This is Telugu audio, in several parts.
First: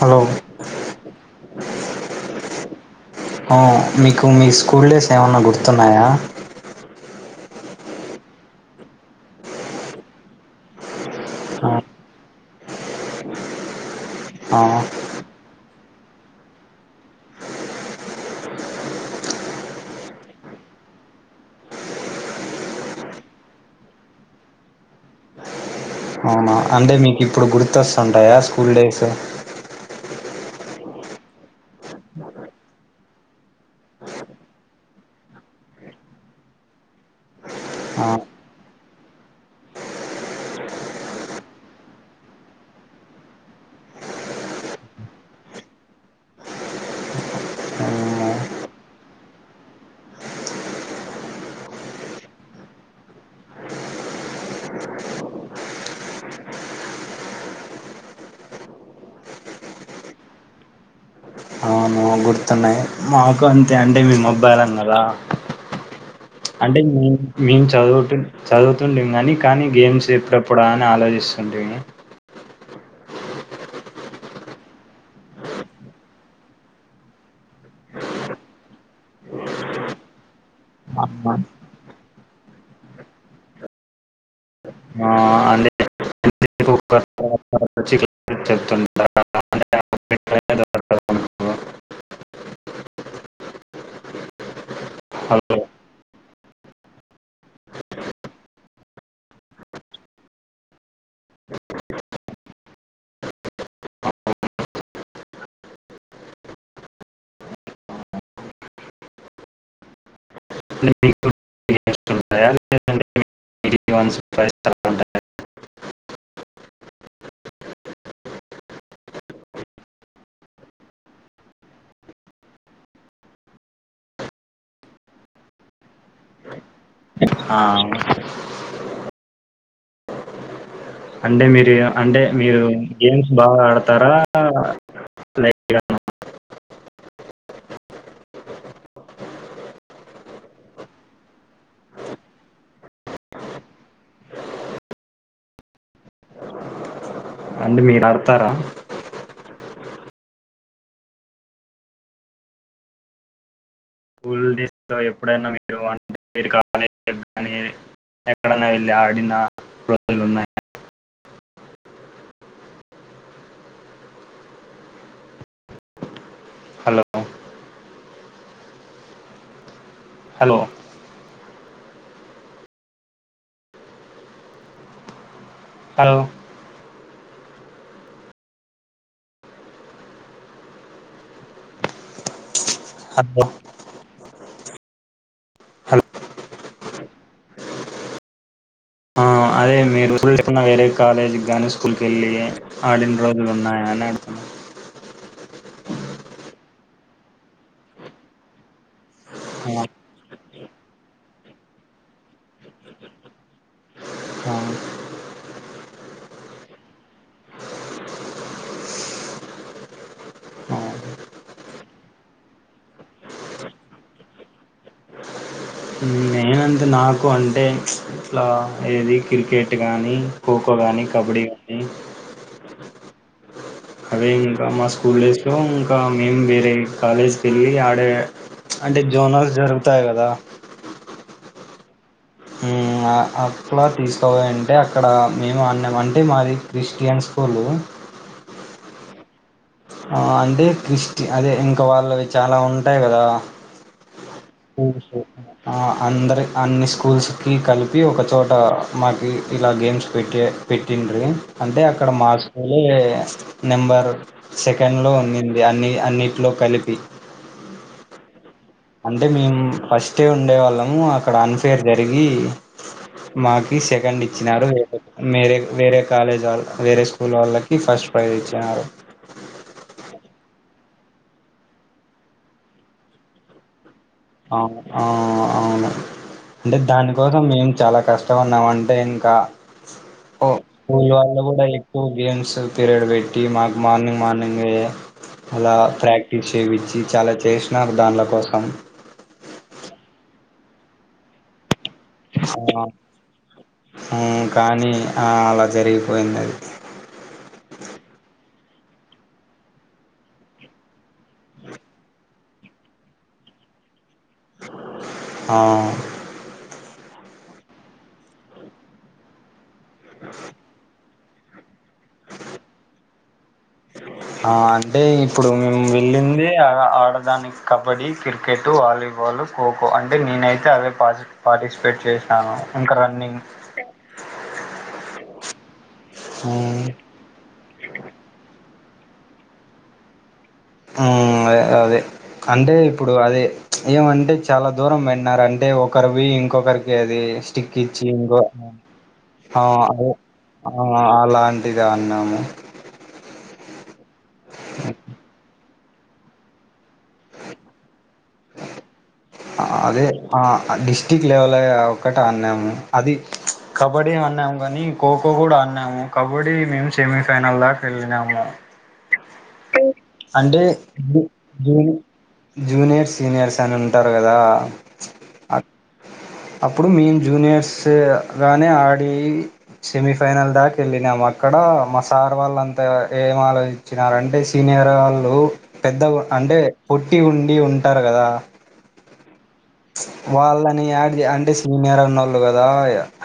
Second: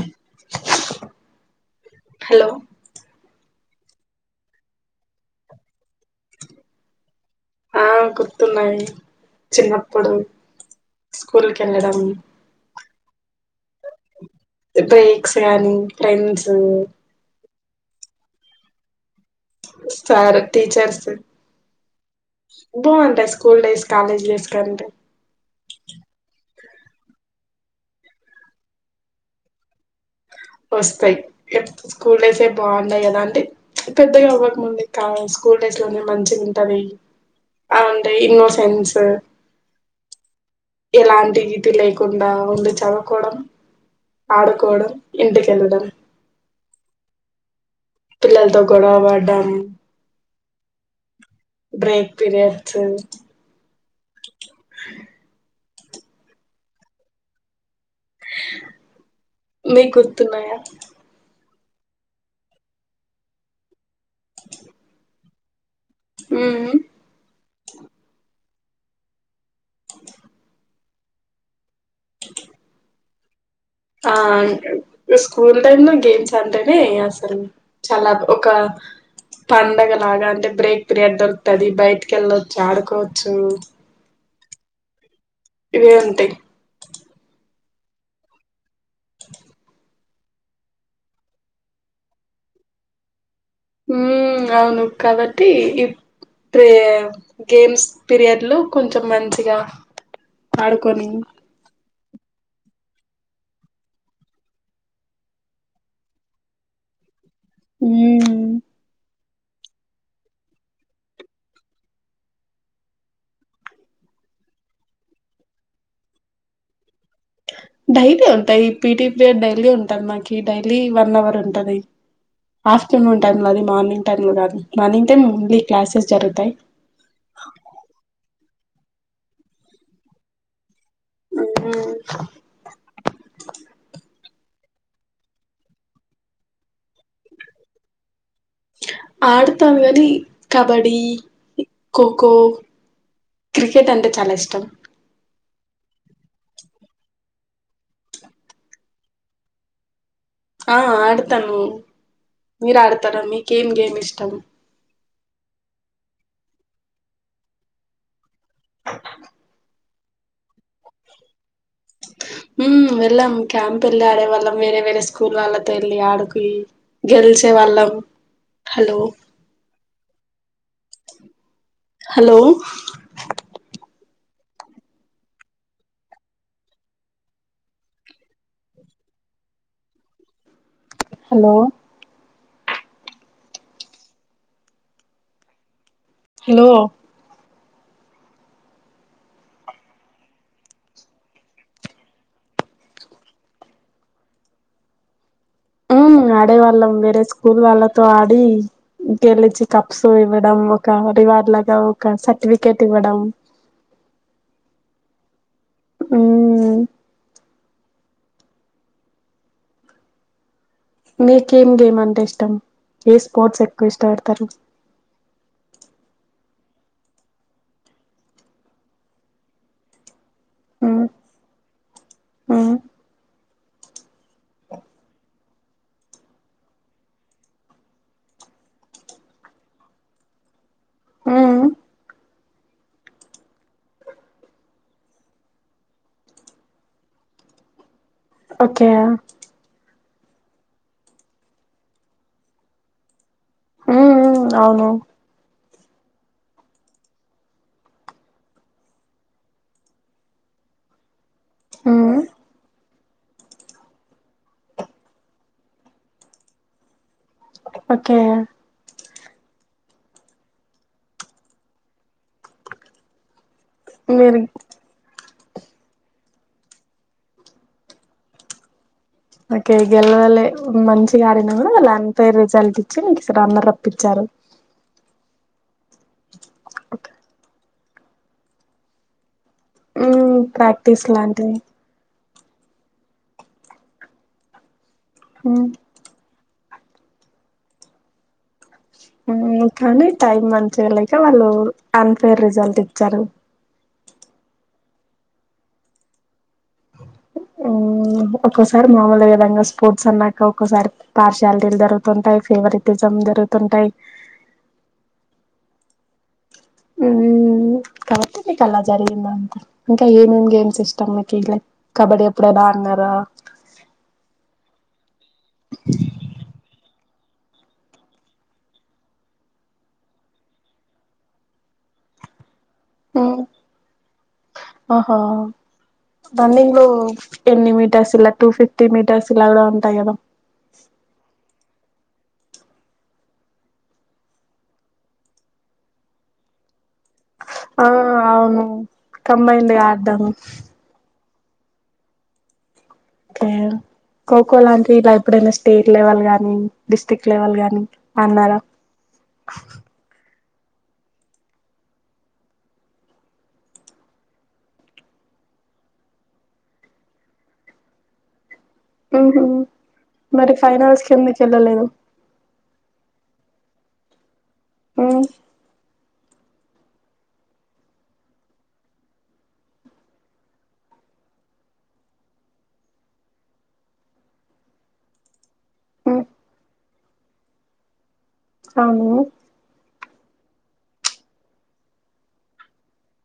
హలో హలో ఆహ్ మీకు మీ స్కూల్ డేస్ ఏమన్నా గుర్తు న్నాయ ఆ గుర్తున్నాయి చిన్నప్పుడు స్కూల్ కి ఆ వెళ్ళడం ఆ [inaudible] గాని ఫ్రెండ్స్ సార్ టీచర్స్, బావుంటది స్కూల్ డేస్, కాలేజ్ డేస్ కంటే అంటే మీకు ఇప్పుడు గుర్తు గుర్తొస్తుంటాయా స్కూల్ డేస్ వస్తాయి, స్కూల్ డేసే బాగుండి కదా అంటే పెద్దగా అవ్వకముందు స్కూల్ డేస్ లోనే మంచిగా ఉంటాది ఆ అంటే ఇన్నో సెన్స్ ఎలాంటి [inaudible] లేకుండా, ఉండి చదువుకోవడం, ఆడుకోవడం, ఇంటికెళ్ళడం. పిల్లలతో గొడవపడడం. బ్రేక్ పీరియడ్స్ మీకు గుర్తున్నాయా? తనే మాకు అంతే అంటే మీ మొబైల్ అన్నారా? మ్మ్ అంటే [inaudible] చదువుతుంది గానీ కానీ గేమ్స్ ఎప్పుడెప్పుడా అని ఆలోచిస్తుండేవి ఉ ఆ స్కూల్ టైమ్ లో గేమ్స్ అంటేనే అసలు చాలా ఒక పండగ లాగా అంటే బ్రేక్ పీరియడ్ దొరుకుతది బయటకి వెళ్ళొచ్చు ఆడుకోవచ్చు. ఆ అంటే ఇవే ఉంటాయి. చెప్తుంటా మ్మ్ అవును కాబట్టి ఈ ప్రే గేమ్స్ పీరియడ్ లో కొంచెం మంచిగా ఆడుకొని హ్మ్ [inaudible] డైలీ ఉంటాయి పీటీ పీరియడ్ డైలీ ఉంటాది నాకి డైలీ వన్ అవర్ ఉంటాది. ఆఫ్టర్నూన్ టైం లో అది. మార్నింగ్ టైం లో కాదు. మార్నింగ్ టైం ఓన్లీ క్లాసెస్ జరుగుతాయి ఆ, అంటే మీరే మ్మ్ అంటే మీరు గేమ్స్ బాగా ఆడతారా. [unintelligible] ఆడతాము కానీ, కబడి, ఖోఖో, క్రికెట్, అంటే చాలా ఇష్టం అంటే మీరు ఆడతారా? ఆ ఆడతాను మీరు ఆడుతారా మీకేం గేమ్ [unintelligible] [unintelligible] ఎప్పుడైనా మీరు [unintelligible] అనీ ఎక్కడ వెళ్లి అడిన లు ఉన్నాయా? ఉ వెళ్ళాం క్యాంప్ వెళ్ళి ఆడేవాళ్ళం వేరే వేరే స్కూల్ వాళ్ళతో వెళ్ళి ఆడుకో హలో గెలిచే వాళ్ళం హలో హలో హలో అ హలో హలొ హ హలో అదే మీరు న్నా వేరే కాలేజీకి కానీ స్కూల్కి వెళ్ళి ఆడిన రోజులు ఉన్నాయా అని అడుతున్నాను ఆ ఆడేవాళ్ళం వేరే స్కూల్ వాళ్ళతో ఆడి గెలిచ ఆ, కప్సో ఇవ వ ఒక రివార్డు లాగా ఒక సర్టిఫికేట్ ఇవ్వడం ఆ, అ ఆ. మీకేం గేమ్ అంటే ఇష్టం ఏ స్పోర్ట్స్ ఎక్కువ ఇష్టపడతారు ననంత నాకు అంటే ఇట్లా ఏది క్రికెట్ కానీ ఖోఖో కానీ మ్మ్ కబడ్డీ కానీ మ్మ్ అదే ఇంకా మా స్కూల్ డేస్లో ఇంకా మేము వేరే కాలేజ్కి వెళ్ళి ఆడే అంటే జోనల్ జరుగుతాయి కదా హ ఉమ్ అట్లా తీసుకపోయింటే అక్కడ మేము ఆన్యం అంటే మాది క్రిస్టియన్ స్కూలు ఓకే ఆ అంటే క్రిస్టి అదే ఇంకా వాళ్లవి చాలా ఉంటాయి కదా మ్మ్ అవును రుల్సు ఆ అందరి అన్ని స్కూల్స్ కి కలిపి ఒకచోట మాకి ఇలా గేమ్స్ పెట్టి పెట్టిండ్రి అంటే అక్కడ మ్మ్ మా స్కూలే నెంబర్ సెకండ్ లో ఉన్నింది అన్ని అన్నిట్లో కలిపి ఓకే అంటే మేము ఫస్ట్ ఉండే వాళ్ళము అక్కడ అన్ఫేర్ జరిగి మా కి సెకండ్ మీరు ఇచ్చినారు [inaudible] మీరే వేరే కాలేజ్ వాళ్ళు వేరే స్కూల్ వాళ్ళకి ఫస్ట్ ప్రైజ్ ఇచ్చినారు ఓకే గెలవలే మంచిగా ఆడిన కూడా వాళ్ అన్ ఫైర్ రిజల్ట్ ఇచ్చి నికు రన్నర్ అప్ ఇచ్చారు ఆ ఆ అవును అంటే దానికోసం ఏం చాలా కష్టం పడినం అంటే ఇంకా మ్మ్ కు ప్రాక్టీస్ కూలొళ్ళు లాంటివి కూడా ఈ టూ గేమ్స్ మ్స్ పీరియడ్ పెట్టి మాకు మార్నింగ్ మార్నింగే మ్మ్ అలా ప్రాక్ క్టీస్ చేపిచ్చి చాలా చేసినారు దాన్ల కోసం ఉమ్ కానీ టైం మంచిగా లేక వాళ్ళు అన్ఫైర్ రిజల్ట్ ఆ ఇచ్చారు ఉమ్ కానీ ఆ అలా జరిగిపోయింది అది ఉమ్ ఒ ఒక్కోసారి మామూలే కదా ఇంక స్పోర్ట్స్ అన్నాక ఒక్కోసారి పర్షియారిటీలు జరుగుతుంటాయి ఫేవరెట్ ఇజం జరుగుతుంటాయి ఆ ఉమ్ ఇంక అవుతది ఇక అలా జరిగిందంతే ఇంకా ఏమేం గేమ్స్ ఇస్ ష్టం మీకి లైక్ కబడ్డీ ఎప్పుడైన ఆడినారా ఆ, అంటే ప్రదానికి కబడ్డీ క్రికెట్ వాలీబాలు ఖోఖో అంటే నేనైతే అదే పార్టీ-పార్టిసిపేట్ చేసాను ఉమ్ ఒహో రన్నింగ్ ఎన్ని మీటర్స్ ఇలా టు ఫిఫ్ టి మీటర్స్ ఇలా కూడా ఉంటాయి కదా ఉమ్ అదే అదే అంటే ఇప్పుడు అదే ఏమంటే చాలా దూరం పెట్టినారు అంటే ఒకరి పోయి ఇంకొకరికి అది స్టిక్ ఆ ఇచ్చి గో అవును ఆ కంబైన్డ్ గా అదే ఆడదాం ఆ అలా డిగా అన్నాము అయ్యో ఖోఖో లాంటివి ఇలా ఎప్పుడైనా స్ స్టేట్ లెవల్ గాని డిస్టిక్ లెవెల్ గాని అన్నారా అదే ఆ డిస్టిక్ లెవెల్ ఒకటి అన్నాము అది కబడ్డీ అన్నాము కాని ఖోఖో కూడా అన్నాము కబడ్డీ మేము సెమీఫైనల్ దాక ఎళ్ళినాము ఉంహు మరి ఫైనల్స్ కి జూ ఎందుకు ఎళ్ళలేదు జూని జూనియర్ సీనియర్స్ అని అంటారు కదా మ్మ్ అ అప్పుడు మేము జూనియర్స్ గానే ఆడి సెమీఫైనల్ దాకా వెళ్ళినాము అక్కడ మా సార్ వాళ్ళంతా ఏం ఆలోచించినారు అంటే సీనియర్ వాళ్ళు పెద్ద మ్మ్ అంటే పుట్టి ఉండి ఉంటారు కదా అవును వాళ్ళని యాడ్ అంటే సీనియర్ అన్న ఒళ్ళు కదా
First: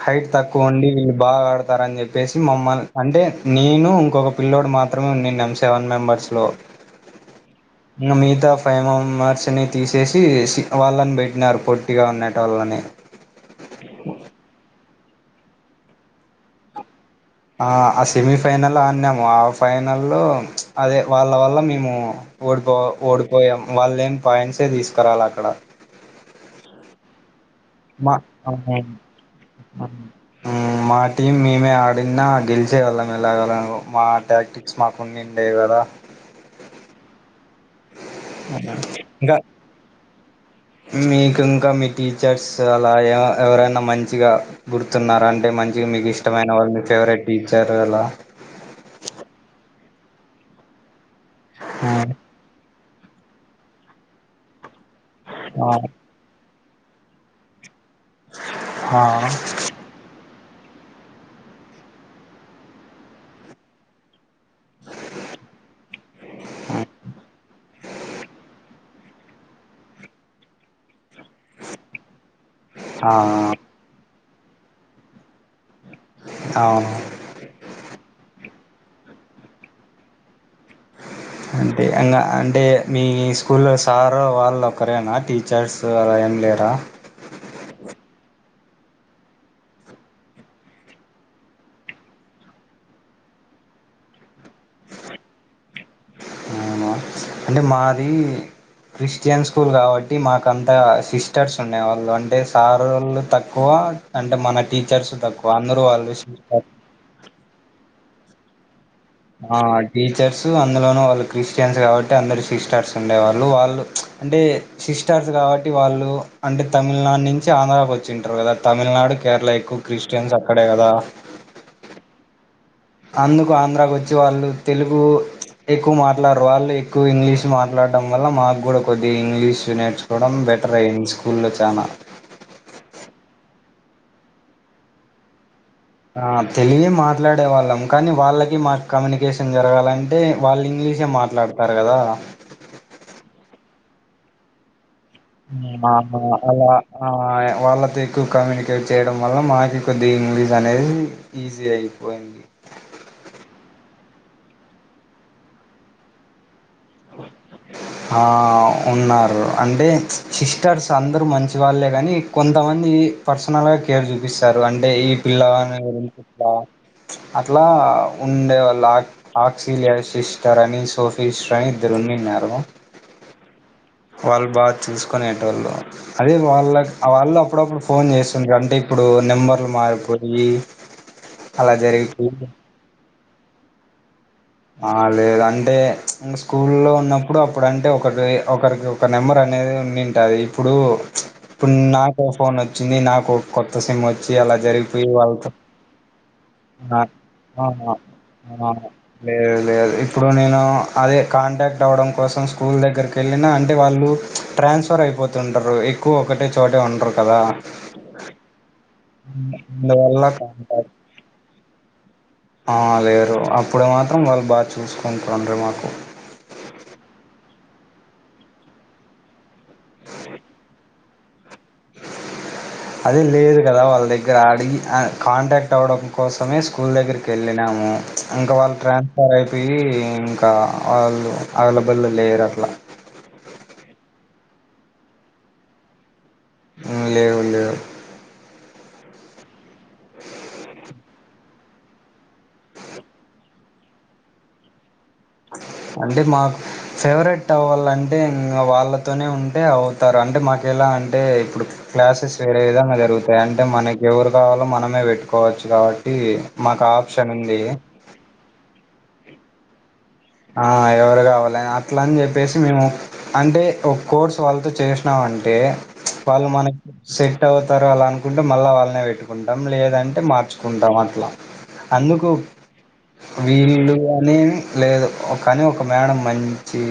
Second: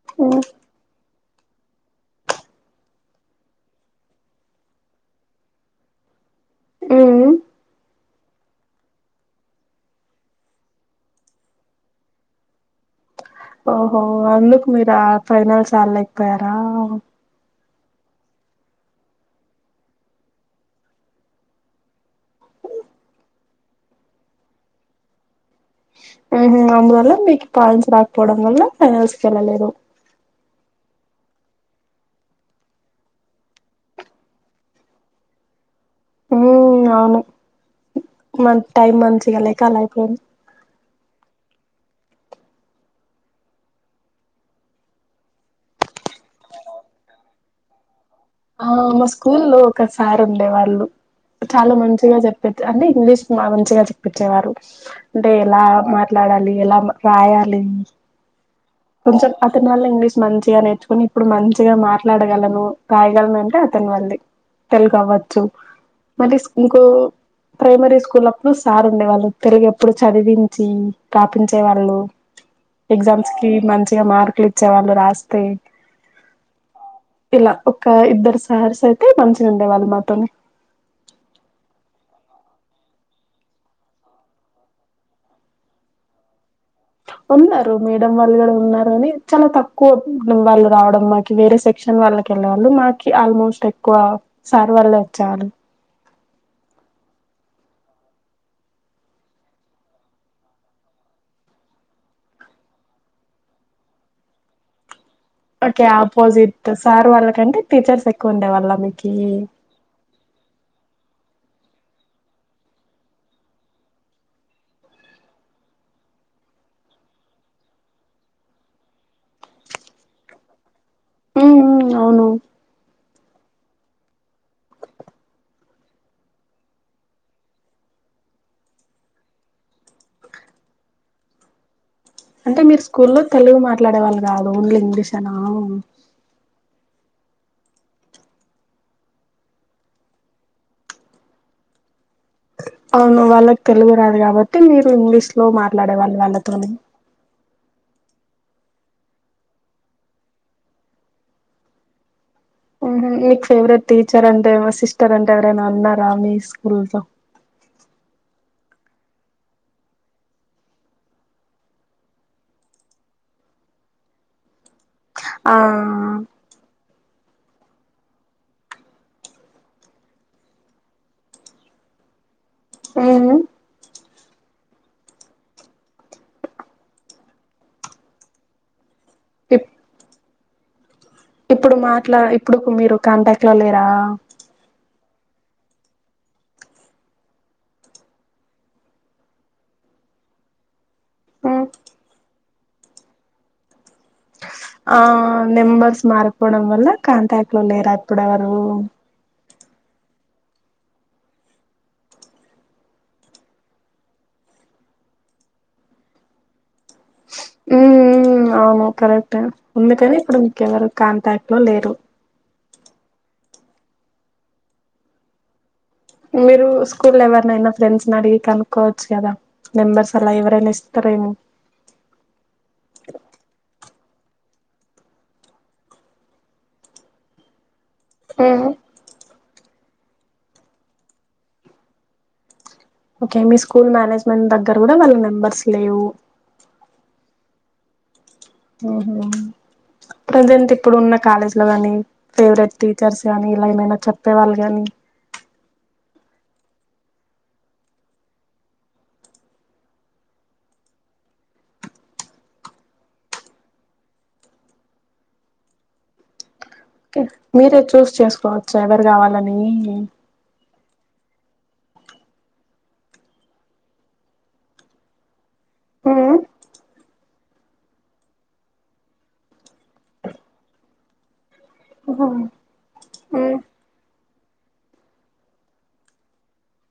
హైట్ మ్మ్ తక్కువ ఉండి బాగా ఆడతారని చెప్పేసి మమ్మల్ని అంటే నేను ఇంకొక పిల్లోడు మాత్రమే ఉంన్నాం సెవెన్ మెంబర్స్ లో మ్మ్ ఇంక మిగతా ఫైవ్ మెంబర్స్ ని తీసేసి వాళ్ళని బెట్టి క్నార్ పొట్టిగా ఉండేటోళ్ళుని ఓహో అక్ మీరా ఫైనాల్ ఆడలేకపోయారా ఆ ఆ సెమీఫైనల్ ఆన్నాము ఆ ఫైనల్ అదే వాళ్ళ వల్ల మేము ఓడిపో ఓడిపోయాము వాళ్ళ ఏం పాయింట్సే తీసుకురాలే అక్కడ ఉమ్ అలా వాళ్ల పాయింట్స్ మా రాకపోవడం వాళ్ళ అవును. ఫైనల్స్ కీ వెళ్ళలేదు మ్మ్, మా టీం మేమే ఆడినా గెలిచేవాళ్ళం కదా మా టాక్టిక్స్ మాకు ఉంండే కదా అ అవును మన టైమ్ ఇంకా మంచిగాలేక అలా అయిపో మీకు ఇంకా మీ టీచర్స్ అలా ఎవరైనా మంచిగా గుర్తున్నారా అంటే మంచిగా మీకు ఇష్టమైన వాళ్ళు మీ ఫేవరెట్ టీచర్ అలా ఆ మా స్కూల్ లో ఒక సార్ ఉండే వాళ్ళు చాలా మ్మ్. మంచిగా చెప్పేది అండి ఇంగ్లీష్ మంచిగా చెప్పించేవారు అంటే ఎలా ఆ మాట్లాడలి ఎలా రయాలి ఆ కొంచెం అతని వల్ల ఇంగ్లీష్ మంచిగా నేర్చుకుొని ఇప్పుడు మంచిగా మాట్లాడగలను రాయగలను అంటే అతనీ వాళ్ళే తెలుగ అవచ్చు మరి ఇంకో ప్రైమరీ స్కూల్ అప్పుడు సార్ ఉండే వాళ్ళు తెలుగు ఎప్పుడు చదివించి రాపించేవాళ్ళు ఆ ఎగ్జామ్స్కి మంచిగా మార్కులు ఇచ్చేవాళ్ళు రాస్తే అవును ఇలా ఒక ఇద్దరు సహర్స అయితే మంచిగా ఉండేవాళ్ళు మాతోని అంటే ఇంకా అంటే మీ స్కూల్ సార్ వాళ్ళు ఒకరేనా టీచర్స్ ఏం లేరా ఉన్నారు మేడం వాళ్ళు కూడా ఉన్నారు అని చాలా తక్కువ వాళ్ళు రావడం మాకి వేరే సెక్షన్ వాళ్ళకి వెళ్ళే వాళ్ళు మాకి ఆల్మోస్ట్ ఎక్కువ సార్ వాళ్ళ వచ్చే వాళ్ళు అవునా అంటే మాది క్రిస్టియన్ స్కూల్ కాబట్టి మాకంత సిస్టర్స్ ఉన్నాే వాళ్ళు అంటే సార్ వాళ్ళు తక్కువ అంటే మన టీచర్స్ తక్కువ అందరూ ఓకే వాళ్ళు ఆపోజిట్ సిస్టర్స్. సార్ వాళ్ళకంటే టీచర్స్ ఎ ఉండే వల్ల మీకు ఆ టీచర్స్ అందులోన వాళ్ళు క్రిస్టియన్స్ కాబట్టి అందరు సిస్టర్స్ ఉండేవాళ్ళు వాళ్ళు అంటే సిస్టర్స్ కాబట్టి వాళ్ళు అంటే తమిళనాడు నుంచి ఆంధ్రా వచ్చింటారు కదా తమిళనాడు కేరళ ఎక్కువ క్రిస్టియన్స్ అక్కడే కదా హ అవును అందుకు ఆంధ్రాకు వచ్చి వాళ్ళు తెలుగు ఎక్కువ మాట్లాడరు వాళ్ళు ఎక్కువ ఇంగ్లీష్ మాట్లాడడం వల్ల మాకు కూడా కొద్ది ఇంగ్లీష్ నేర్చుకోవడం బెటర్ అయ్యంది స్కూల్లో చాలా అంటే మీరు స్కూల్లో తెలుగు మాట్లాడేవాళ్ళు కాదు ఓన్లీ ఇంగ్లీష్ అనా ఆ తెలుగే మాట్లాడే వాళ్ళం కానీ వాళ్ళకి మాకు కమ్యూనికేషన్ జరగాలంటే వాళ్ళు ఇంగ్లీషే మాట్లాడతారు కదా అవును వాళ్ళకి తెలుగు రాదు కాబట్టి మీరు ఇంగ్లీష్ లో ఆ మాట్లాడే వాళ్ళు వాళ్ళతోనే అలా ఆ వాళ్ళతో ఎక్కువ కమ్యూనికేట్ చేయడం వల్ల మాకు కొద్ది ఇంగ్లీష్ అనేది ఈజీ అయిపోయింది మీకు ఫేవరెట్ టీచర్ అంటే మా సిస్టర్ అంటే ఎవరైనా ఉన్నారా మీ తూల్జ ఆ ఉన్నారు అంటే సిస్టర్స్ అందరు మంచి వాళ్ళే కాని కొంతమంది పర్సనల్ గా కేర్ చూపిస్తారు అంటే అంటే ఈ ఆ పిలగాని అట్లా ఉండే వాళ్ళ ఆక్స సిస్టర్ అని సోఫీ అని ఇదరున్న ఆ వాళ్ళు బాగా చూసుకునేటి వాళ్ళు అదే వాళ్ళ వాళ్ళు అప్పుడప్పుడు ఫోన్ చేస్తుంది అంటే ఇప్పుడు ఇప్ నెంబర్లు మారిపో అ ఇప్పుడు మాట్లా ఇప్పుడు మీరు కాంటాక్ట్ లో లేరా ఆ లేదు అంటే ఇంకా స్కూల్లో ఉన్నప్పుడు అప్పుడంటే ఒకటి ఒకరికి ఒక నెంబర్ అనేది ఉన్నింటాది ఇప్పుడు మ్మ్ ఇపుడు నాక ఫోన్ వచ్చింది నాకు కొత్త సిమ్ వచ్చి అలా ఆ జరిగిపోయి వాళ్ళతో నెంబర్స్ మారిపోవడం వల్ల ఆ! కాంటాక్ట్ లో ఆ! లేరా ఇప్పుడెవరు ఆ! లేదు లేదు ఇప్పుడు నేను అదే కాంటాక్ట్ అవ్వడం కోసం స్కూల్ దగ్గరికి వెళ్ళిన అంటే వాళ్ళు ట్రాన్స్ఫర్ అయిపోతుంటారు ఎక్కువ ఒకటే చోటే ఉండరు కదా కరెక్ట్ ఉందికని అందువల్ల ఇప్పుడు ఇంకెవరు కాంటాక్ట్ కాంటాక్ట్ లో లేరు ఆ లేరు అప్పుడు మాత్రం వాళ్ళు బాగా చూసుకుంటుండ మాకు మీరు స్కూల్ లో ఎవరినైనా ఫ్రెండ్స్ని అడిగి కనుక్కవచ్చు కదా నెంబర్స్ అలా ఇవరేన్ ఇస్త త్రరు ఏమో అదే లేదు కదా వాళ్ళ దగ్గర దగ్గర అడిగి కాంటాక్ట్ అవ్వడం కోసమే స్కూల్ దగ్గరికి వెళ్ళినాము ఇంకా వాళ్ళు ట్రాన్స్ఫర్ అయి చెప్పి ఇంకా వాళ్ళు అవైలబ్లె లేరు అట్లా ఓకే మీ స్కూల్ మేనేజ్మెంట్ దగ్గర కూడా వాళ్ళ నెంబర్స్ లేవు హ్మ్ లేవు లేవు ఆహా ప్రెజెంట్ ఇప్పుడు ఉన్న కాలేజ్ లో గాని ఫేవరెట్ టీచర్స్ గాని ఇలా ఏమైనా చెప్పే వాళ్ళు గాని అంటే మాకు ఫేవరెట్ అవ్వాలంటే ఇంకా వాళ్ళతోనే ఉంటే అవుతారు అంటే మాకు ఎలా అంటే ఇప్పుడు క్లాసెస్ వేరే విధంగా జరుగుతాయి అంటే మనకు ఎవరు కావాలో మనమే పెట్టుకోవచ్చు కాబట్టి మాకు ఓకే ఆప్షన్ ఉంది మీరే చూస్ చేసుకోవచ్చా ఎవరు కావాలని హ్మ్ ఆ ఎవరు కావాలి అట్ల అని చెప్పేసి మేము అంటే ఒక కోర్స్ వాళ్ళతో చేసినాం అండి అంటే వాళ్ళ మనకి సెట్ అవుతారు అలా అనుకుంటే మళ్ల వాళ్ళనే పెట్టుకుంటాం లేదంటే మార్చుకుంటాం అట్లా అందుకు వీళ్ళు అని లేదు కానీ ఒక మేడం మంచి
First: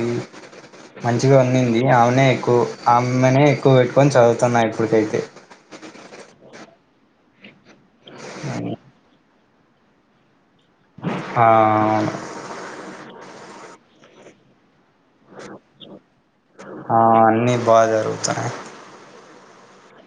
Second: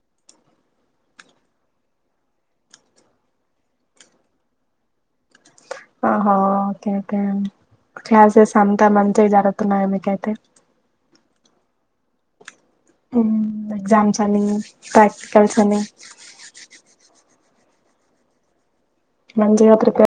మంచిగా ఉండీది ఆమెనే ఎక్కువ ఆమెనే ఎక్కువ పెట్టుకొని చదువుతున్నా ఇప్పటికైతే ఆహా ఓకే ఓకే క్లాసెస్ అంతా మంచిగా జరు త్తన్నాయా మికైతే అ అవును హ్మ్ ఎగ్జామ్స్ అని ప్రాక్టికల్స్ అని ఆ అన్నీ బజారుతున్నాయి మంచిగా ప్రిపేర్